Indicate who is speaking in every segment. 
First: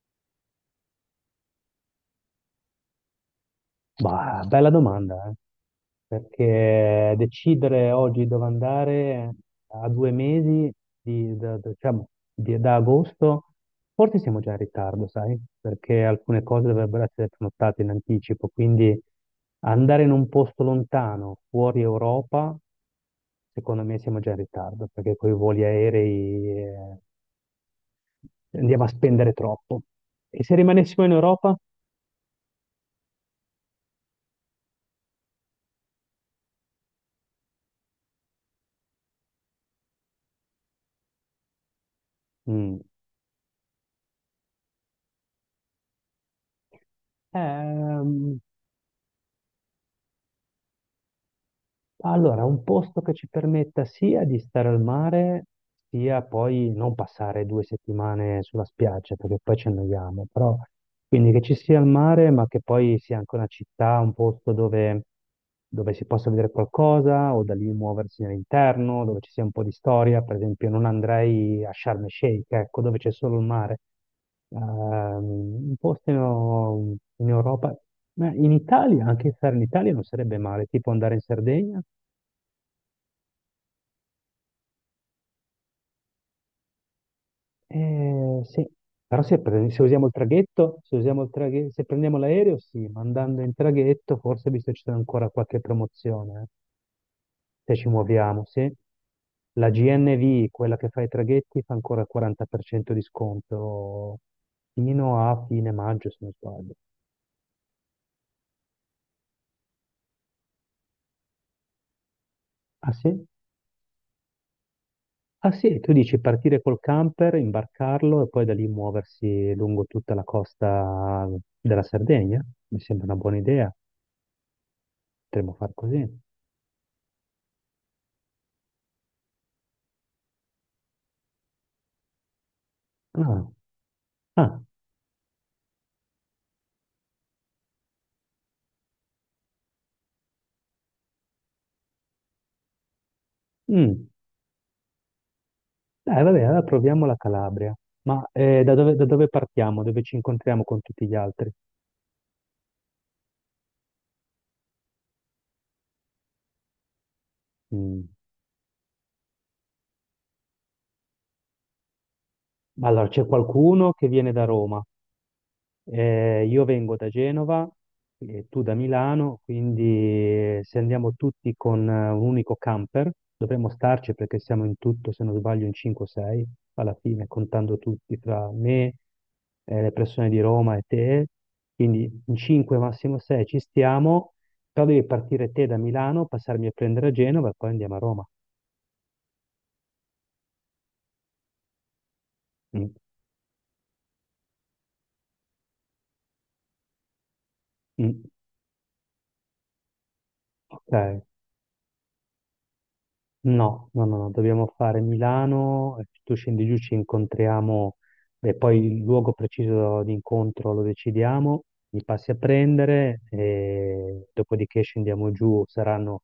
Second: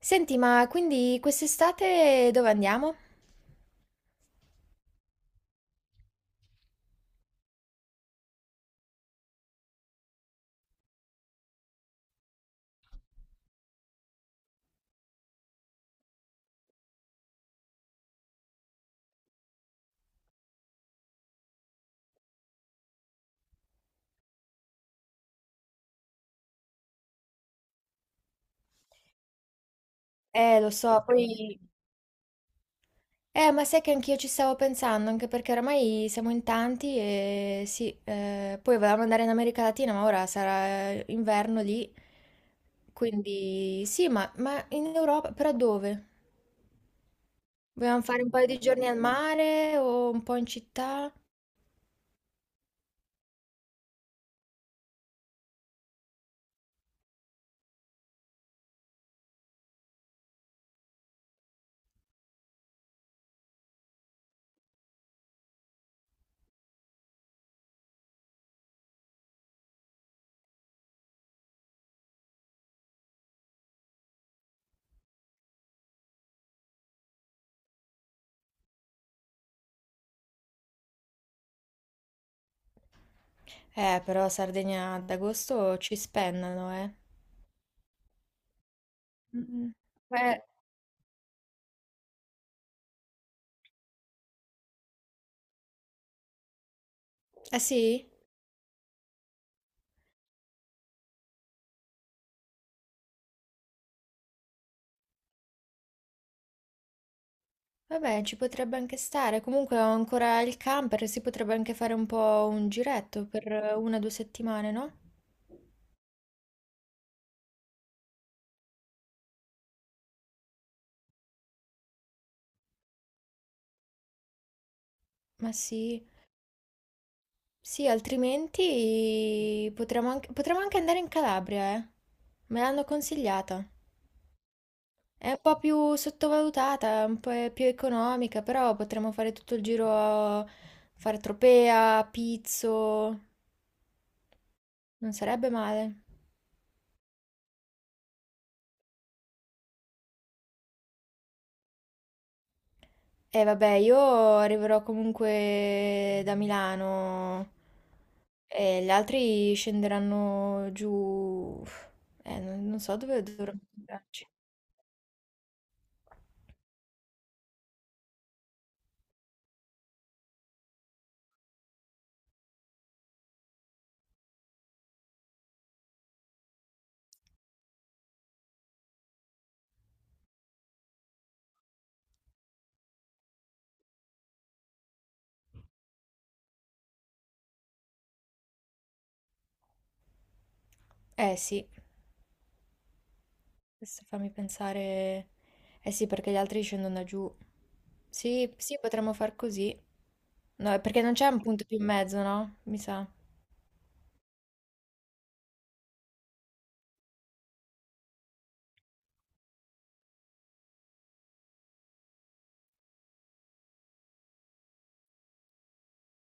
Speaker 1: Senti, ma quindi quest'estate dove andiamo?
Speaker 2: Bah, bella domanda, eh. Perché decidere oggi dove andare a 2 mesi diciamo, da agosto, forse siamo già in ritardo, sai? Perché alcune cose dovrebbero essere prenotate in anticipo, quindi andare in un posto lontano, fuori Europa, secondo me siamo già in ritardo, perché con i voli aerei andiamo a spendere troppo. E se
Speaker 1: Lo so,
Speaker 2: rimanessimo in Europa?
Speaker 1: poi. Ma sai che anch'io ci stavo pensando, anche perché oramai siamo in tanti e sì, poi volevamo andare in America Latina, ma ora sarà inverno lì,
Speaker 2: Mm.
Speaker 1: quindi sì, ma in Europa, però dove? Vogliamo fare un
Speaker 2: Ehm,
Speaker 1: paio di giorni al mare o un po' in città?
Speaker 2: Allora, un posto che ci permetta sia di stare al mare, sia poi non passare 2 settimane sulla spiaggia, perché poi ci annoiamo, però quindi che ci sia il mare, ma che poi sia anche una città, un posto dove si possa vedere qualcosa o da lì muoversi all'interno, dove ci sia un po' di storia, per esempio non andrei a Sharm el Sheikh, ecco, dove c'è solo il mare. Ehm, un posto in Europa, ma in Italia, anche stare in Italia non sarebbe male, tipo andare in Sardegna.
Speaker 1: Però Sardegna ad agosto ci spennano, eh.
Speaker 2: Sì, però
Speaker 1: Mm.
Speaker 2: se usiamo il
Speaker 1: Eh,
Speaker 2: traghetto, se usiamo il traghe- se prendiamo l'aereo, sì, ma andando in traghetto, forse visto ci sono ancora qualche promozione,
Speaker 1: ah
Speaker 2: se ci
Speaker 1: sì?
Speaker 2: muoviamo, sì. La GNV, quella che fa i traghetti, fa ancora il 40% di sconto fino a fine maggio, se non sbaglio.
Speaker 1: Vabbè, ci potrebbe anche stare. Comunque ho ancora il camper, si potrebbe anche fare un po' un
Speaker 2: Ah sì?
Speaker 1: giretto per una o due settimane, no?
Speaker 2: Ah sì, tu dici partire col camper, imbarcarlo e poi da lì muoversi lungo tutta la costa della Sardegna? Mi sembra una buona idea,
Speaker 1: Ma
Speaker 2: potremmo far
Speaker 1: sì,
Speaker 2: così.
Speaker 1: sì, altrimenti potremmo anche andare in Calabria, eh. Me l'hanno
Speaker 2: Ah,
Speaker 1: consigliata.
Speaker 2: ah.
Speaker 1: È un po' più sottovalutata, un po' è più economica, però potremmo fare tutto il giro, a fare Tropea, Pizzo,
Speaker 2: Mm.
Speaker 1: non sarebbe male.
Speaker 2: Vabbè, allora proviamo la Calabria. Ma da dove partiamo? Dove ci incontriamo con tutti gli altri?
Speaker 1: E vabbè, io arriverò comunque da Milano.
Speaker 2: Mm.
Speaker 1: E gli altri scenderanno giù. Non so
Speaker 2: Allora,
Speaker 1: dove
Speaker 2: c'è
Speaker 1: dovremmo
Speaker 2: qualcuno che
Speaker 1: andarci.
Speaker 2: viene da Roma, io vengo da Genova e tu da Milano, quindi se andiamo tutti con un unico camper, dovremmo starci perché siamo in tutto, se non sbaglio, in 5 o 6 alla fine, contando tutti tra me, le persone di Roma e te, quindi in 5 massimo 6 ci stiamo, però devi partire te da Milano, passarmi a prendere a Genova e poi andiamo a Roma.
Speaker 1: Eh sì,
Speaker 2: Mm,
Speaker 1: questo fammi pensare. Eh sì, perché gli altri scendono da giù.
Speaker 2: mm,
Speaker 1: Sì, sì, potremmo far così. No, è perché non
Speaker 2: ok.
Speaker 1: c'è un punto più in mezzo, no? Mi sa.
Speaker 2: No, no, no, no, dobbiamo fare Milano, tu scendi giù, ci incontriamo e poi il luogo preciso di incontro lo decidiamo, mi passi a prendere e dopodiché scendiamo giù, saranno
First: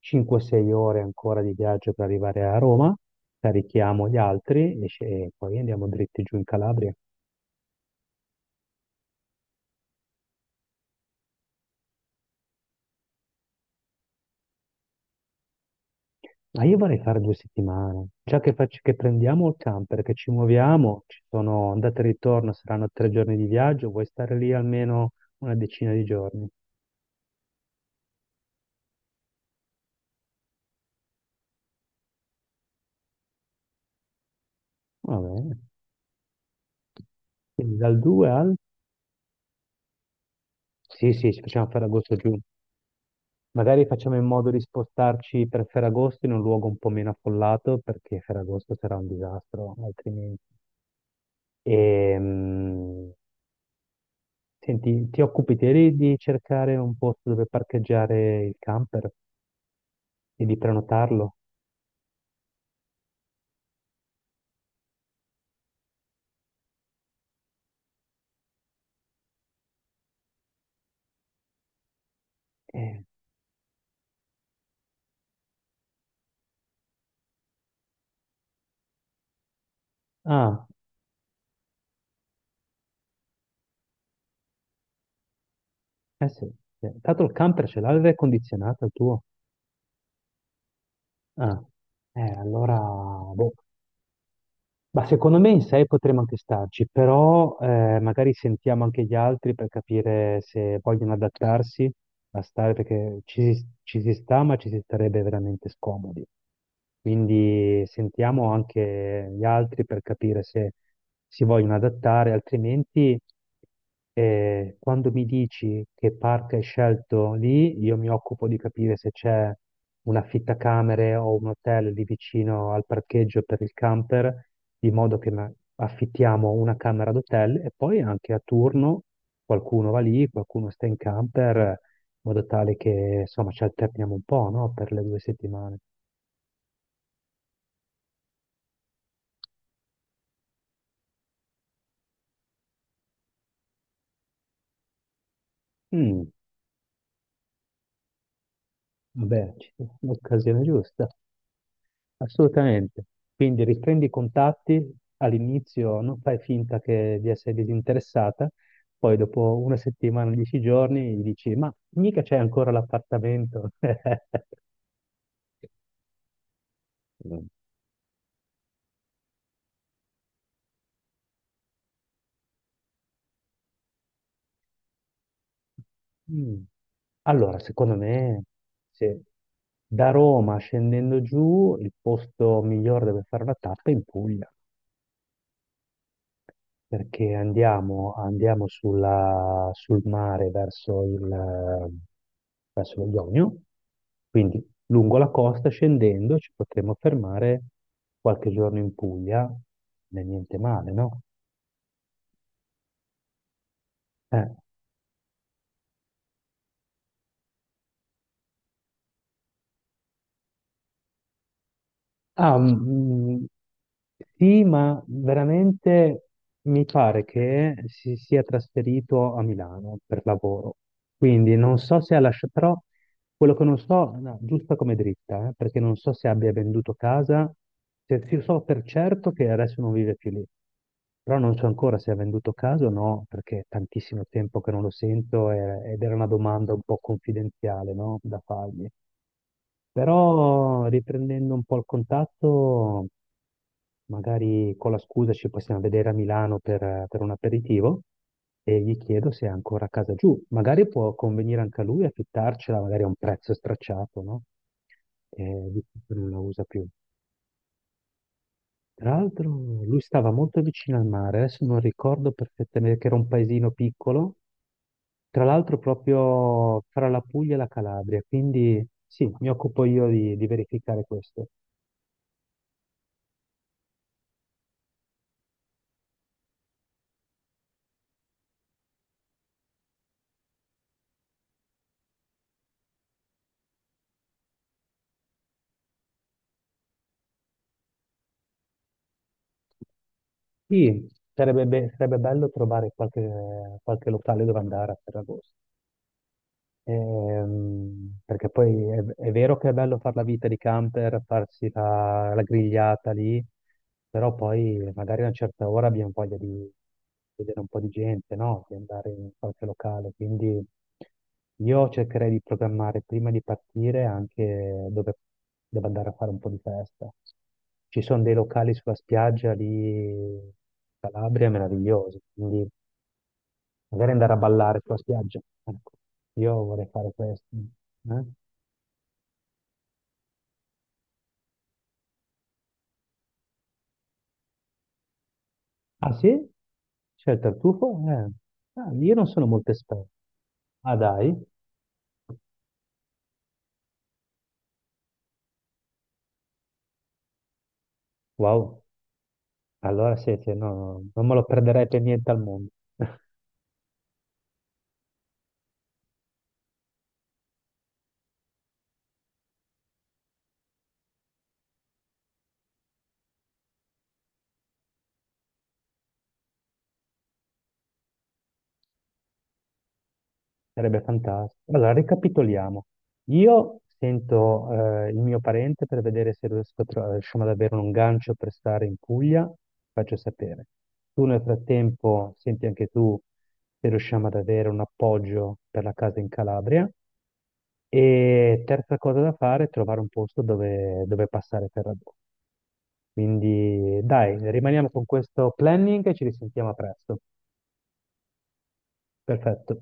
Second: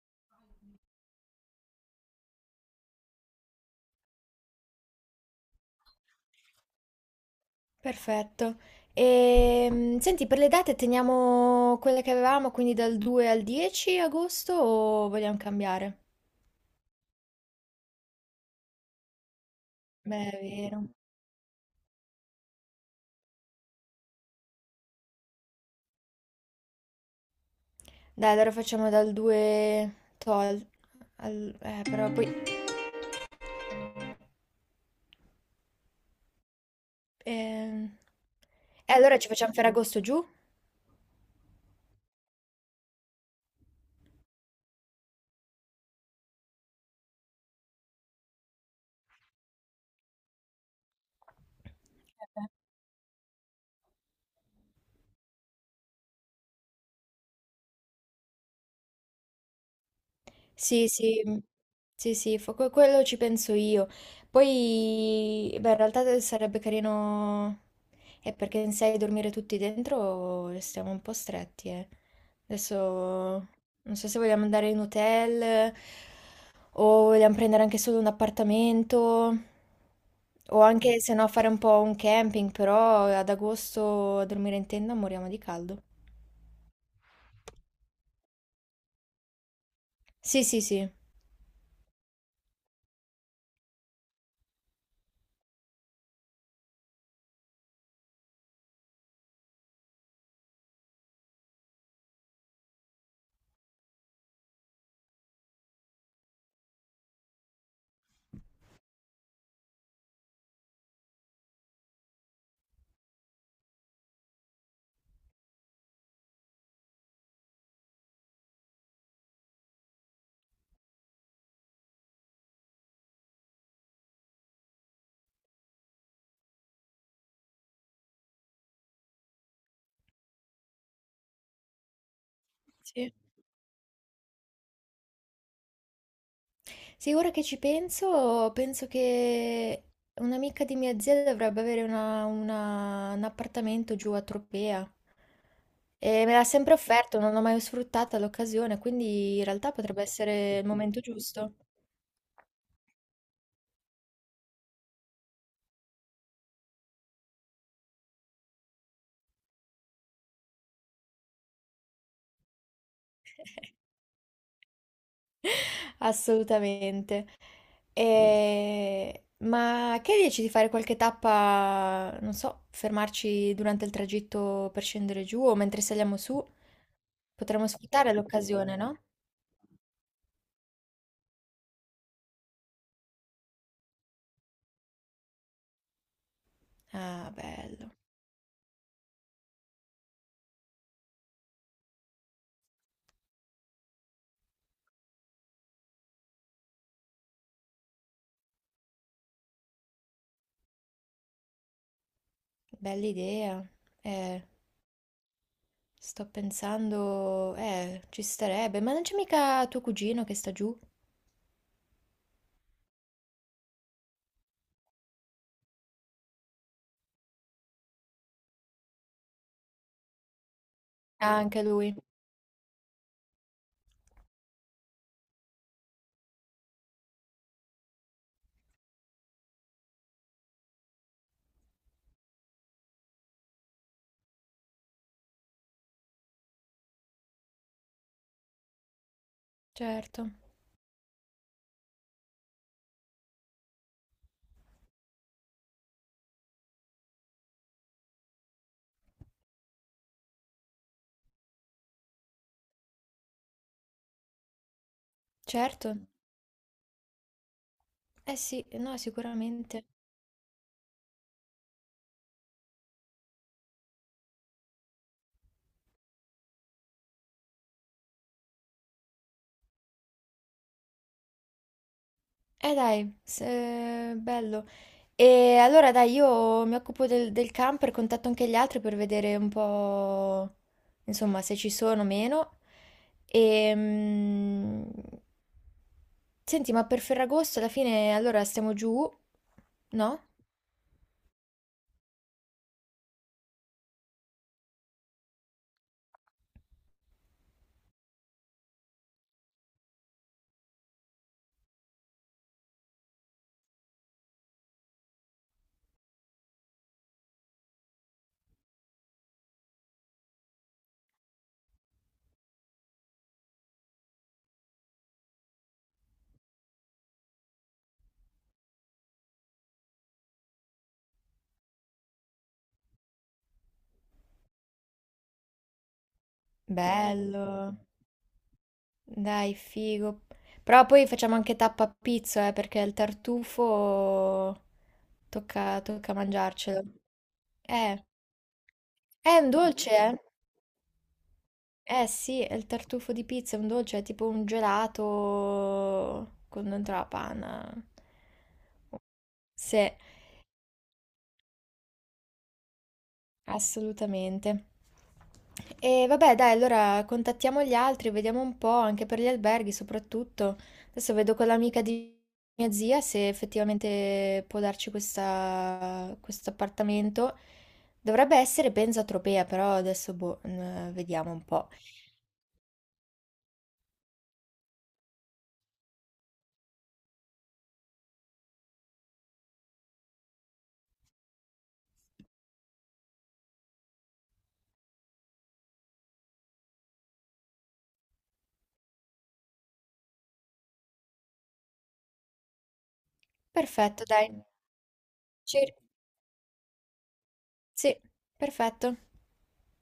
Speaker 2: 5-6 ore ancora di viaggio per arrivare a Roma, carichiamo gli altri e poi andiamo dritti giù in Calabria.
Speaker 1: Perfetto. E, senti, per le date teniamo quelle che avevamo, quindi dal 2 al 10 agosto o vogliamo cambiare?
Speaker 2: Ma io vorrei fare 2 settimane, già che prendiamo il camper, che ci
Speaker 1: Beh, è vero.
Speaker 2: muoviamo, ci sono andate e ritorno, saranno 3 giorni di viaggio, vuoi stare lì almeno una decina di giorni?
Speaker 1: Dai, allora facciamo dal 2 però poi.
Speaker 2: Va bene. Quindi
Speaker 1: ehm,
Speaker 2: dal 2 al...
Speaker 1: E allora ci facciamo Ferragosto giù?
Speaker 2: Sì, sì, ci facciamo Ferragosto giù. Magari facciamo in modo di spostarci per Ferragosto in un luogo un po' meno affollato, perché Ferragosto sarà un disastro, altrimenti. E,
Speaker 1: Eh.
Speaker 2: senti, ti occupi te di cercare un posto dove parcheggiare il camper e di
Speaker 1: Sì, sì,
Speaker 2: prenotarlo?
Speaker 1: mm, sì, sì, quello ci penso io. Poi, beh, in realtà sarebbe carino. Perché in sei dormire tutti dentro restiamo un po' stretti, eh.
Speaker 2: Eh,
Speaker 1: Adesso non so se vogliamo andare in hotel, o vogliamo prendere anche solo un appartamento, o
Speaker 2: ah,
Speaker 1: anche se no fare un po' un camping, però ad agosto a dormire in tenda moriamo di caldo.
Speaker 2: eh sì. Sì. Tanto il camper ce l'ha l'aria condizionata il tuo?
Speaker 1: Sì, sì, sì.
Speaker 2: Ah, allora, boh. Ma secondo me in sei potremmo anche starci, però magari sentiamo anche gli altri per capire se vogliono adattarsi a stare, perché ci si sta, ma ci si starebbe veramente scomodi. Quindi sentiamo anche gli altri per capire se si vogliono adattare, altrimenti... E quando mi dici che parco hai scelto lì, io mi occupo di capire se c'è un affittacamere o un hotel lì vicino al parcheggio per il camper, di modo che affittiamo una camera d'hotel e poi anche a turno qualcuno va lì, qualcuno sta in camper, in modo tale che
Speaker 1: Sì.
Speaker 2: insomma ci alterniamo un po', no? Per le 2 settimane.
Speaker 1: Sì, ora che ci penso, penso che un'amica di mia zia dovrebbe avere un appartamento giù a Tropea. E
Speaker 2: Mm,
Speaker 1: me l'ha sempre offerto, non ho mai sfruttata l'occasione, quindi in
Speaker 2: vabbè,
Speaker 1: realtà potrebbe essere
Speaker 2: l'occasione
Speaker 1: il momento
Speaker 2: giusta.
Speaker 1: giusto.
Speaker 2: Assolutamente. Quindi riprendi i contatti all'inizio, non fai finta che di essere disinteressata, poi dopo una settimana, 10 giorni, gli dici, ma mica c'è ancora l'appartamento.
Speaker 1: Assolutamente.
Speaker 2: Mm.
Speaker 1: E- Ma che dici di fare qualche tappa, non so, fermarci durante il tragitto per scendere giù o mentre saliamo su?
Speaker 2: Mm. Allora,
Speaker 1: Potremmo
Speaker 2: secondo
Speaker 1: sfruttare
Speaker 2: me,
Speaker 1: l'occasione, no?
Speaker 2: se da Roma scendendo giù, il posto migliore dove fare la tappa è in Puglia.
Speaker 1: Ah,
Speaker 2: Perché
Speaker 1: bello,
Speaker 2: andiamo sul mare verso lo Ionio, quindi lungo la costa scendendo ci potremo fermare qualche giorno in Puglia, non è niente male, no?
Speaker 1: bella idea. Eh,
Speaker 2: Eh,
Speaker 1: sto pensando, ci starebbe, ma non c'è mica tuo cugino che sta giù?
Speaker 2: ah, mm, mm, sì, ma veramente mi pare che si sia trasferito a Milano per lavoro.
Speaker 1: Ah,
Speaker 2: Quindi
Speaker 1: anche
Speaker 2: non
Speaker 1: lui.
Speaker 2: so se ha lasciato, però quello che non so, no, giusta come dritta, perché non so se abbia venduto casa, se io so per certo che adesso non vive più lì, però non so ancora se ha venduto casa o no, perché è tantissimo tempo che non lo sento ed era una domanda un po' confidenziale, no, da fargli.
Speaker 1: Certo,
Speaker 2: Però riprendendo un po' il contatto, magari con la scusa ci possiamo vedere a Milano per un aperitivo e gli chiedo se è ancora a casa giù. Magari può convenire anche a lui affittarcela, magari a un prezzo stracciato, no?
Speaker 1: certo.
Speaker 2: Visto che non la usa più.
Speaker 1: Eh sì, no,
Speaker 2: Tra l'altro
Speaker 1: sicuramente.
Speaker 2: lui stava molto vicino al mare, adesso non ricordo perfettamente che era un paesino piccolo, tra l'altro proprio fra la Puglia e la Calabria, quindi sì, mi occupo io di verificare questo.
Speaker 1: Dai, bello. E allora dai, io mi occupo del camper, contatto anche gli altri per vedere un po', insomma, se ci sono o meno. E, senti, ma per Ferragosto alla fine allora stiamo giù, no?
Speaker 2: Sì, sarebbe bello trovare qualche locale dove andare a Ferragosto. Perché poi è vero che è bello fare la vita di camper, farsi la grigliata lì, però poi magari a una certa ora abbiamo voglia di vedere un po' di gente, no? Di andare in qualche locale. Quindi io cercherei di programmare prima di partire anche dove devo andare a fare un po' di festa. Ci sono dei locali sulla spiaggia lì in Calabria meravigliosi, quindi magari andare a ballare sulla spiaggia. Ecco, io vorrei fare questo.
Speaker 1: Bello,
Speaker 2: Eh.
Speaker 1: dai, figo. Però poi facciamo anche tappa a pizzo, perché il tartufo tocca,
Speaker 2: Ah
Speaker 1: tocca
Speaker 2: sì?
Speaker 1: mangiarcelo.
Speaker 2: C'è il tartufo?
Speaker 1: Eh,
Speaker 2: Ah, io non
Speaker 1: è
Speaker 2: sono
Speaker 1: un
Speaker 2: molto
Speaker 1: dolce,
Speaker 2: esperto.
Speaker 1: eh?
Speaker 2: Ah dai?
Speaker 1: Eh sì, è il tartufo di pizza, è un dolce, è tipo un gelato con dentro la panna.
Speaker 2: Wow.
Speaker 1: Sì,
Speaker 2: Allora sì, sì, no, no, non me lo perderei per niente al mondo.
Speaker 1: assolutamente. E vabbè, dai, allora contattiamo gli altri, vediamo un po', anche per gli alberghi soprattutto. Adesso vedo con l'amica di mia zia se effettivamente può darci questo appartamento. Dovrebbe essere, penso, a Tropea, però adesso boh,
Speaker 2: Sarebbe
Speaker 1: vediamo un po'.
Speaker 2: fantastico. Allora, ricapitoliamo. Io sento il mio parente per vedere se riusciamo ad avere un gancio per stare in Puglia, faccio sapere. Tu nel frattempo senti anche tu se riusciamo ad avere un appoggio per la casa in Calabria. E terza cosa da fare è trovare un posto dove passare per Ferragosto. Quindi
Speaker 1: Perfetto, dai.
Speaker 2: dai, rimaniamo con questo
Speaker 1: Ci-
Speaker 2: planning e ci risentiamo a presto.
Speaker 1: Sì, perfetto.
Speaker 2: Perfetto.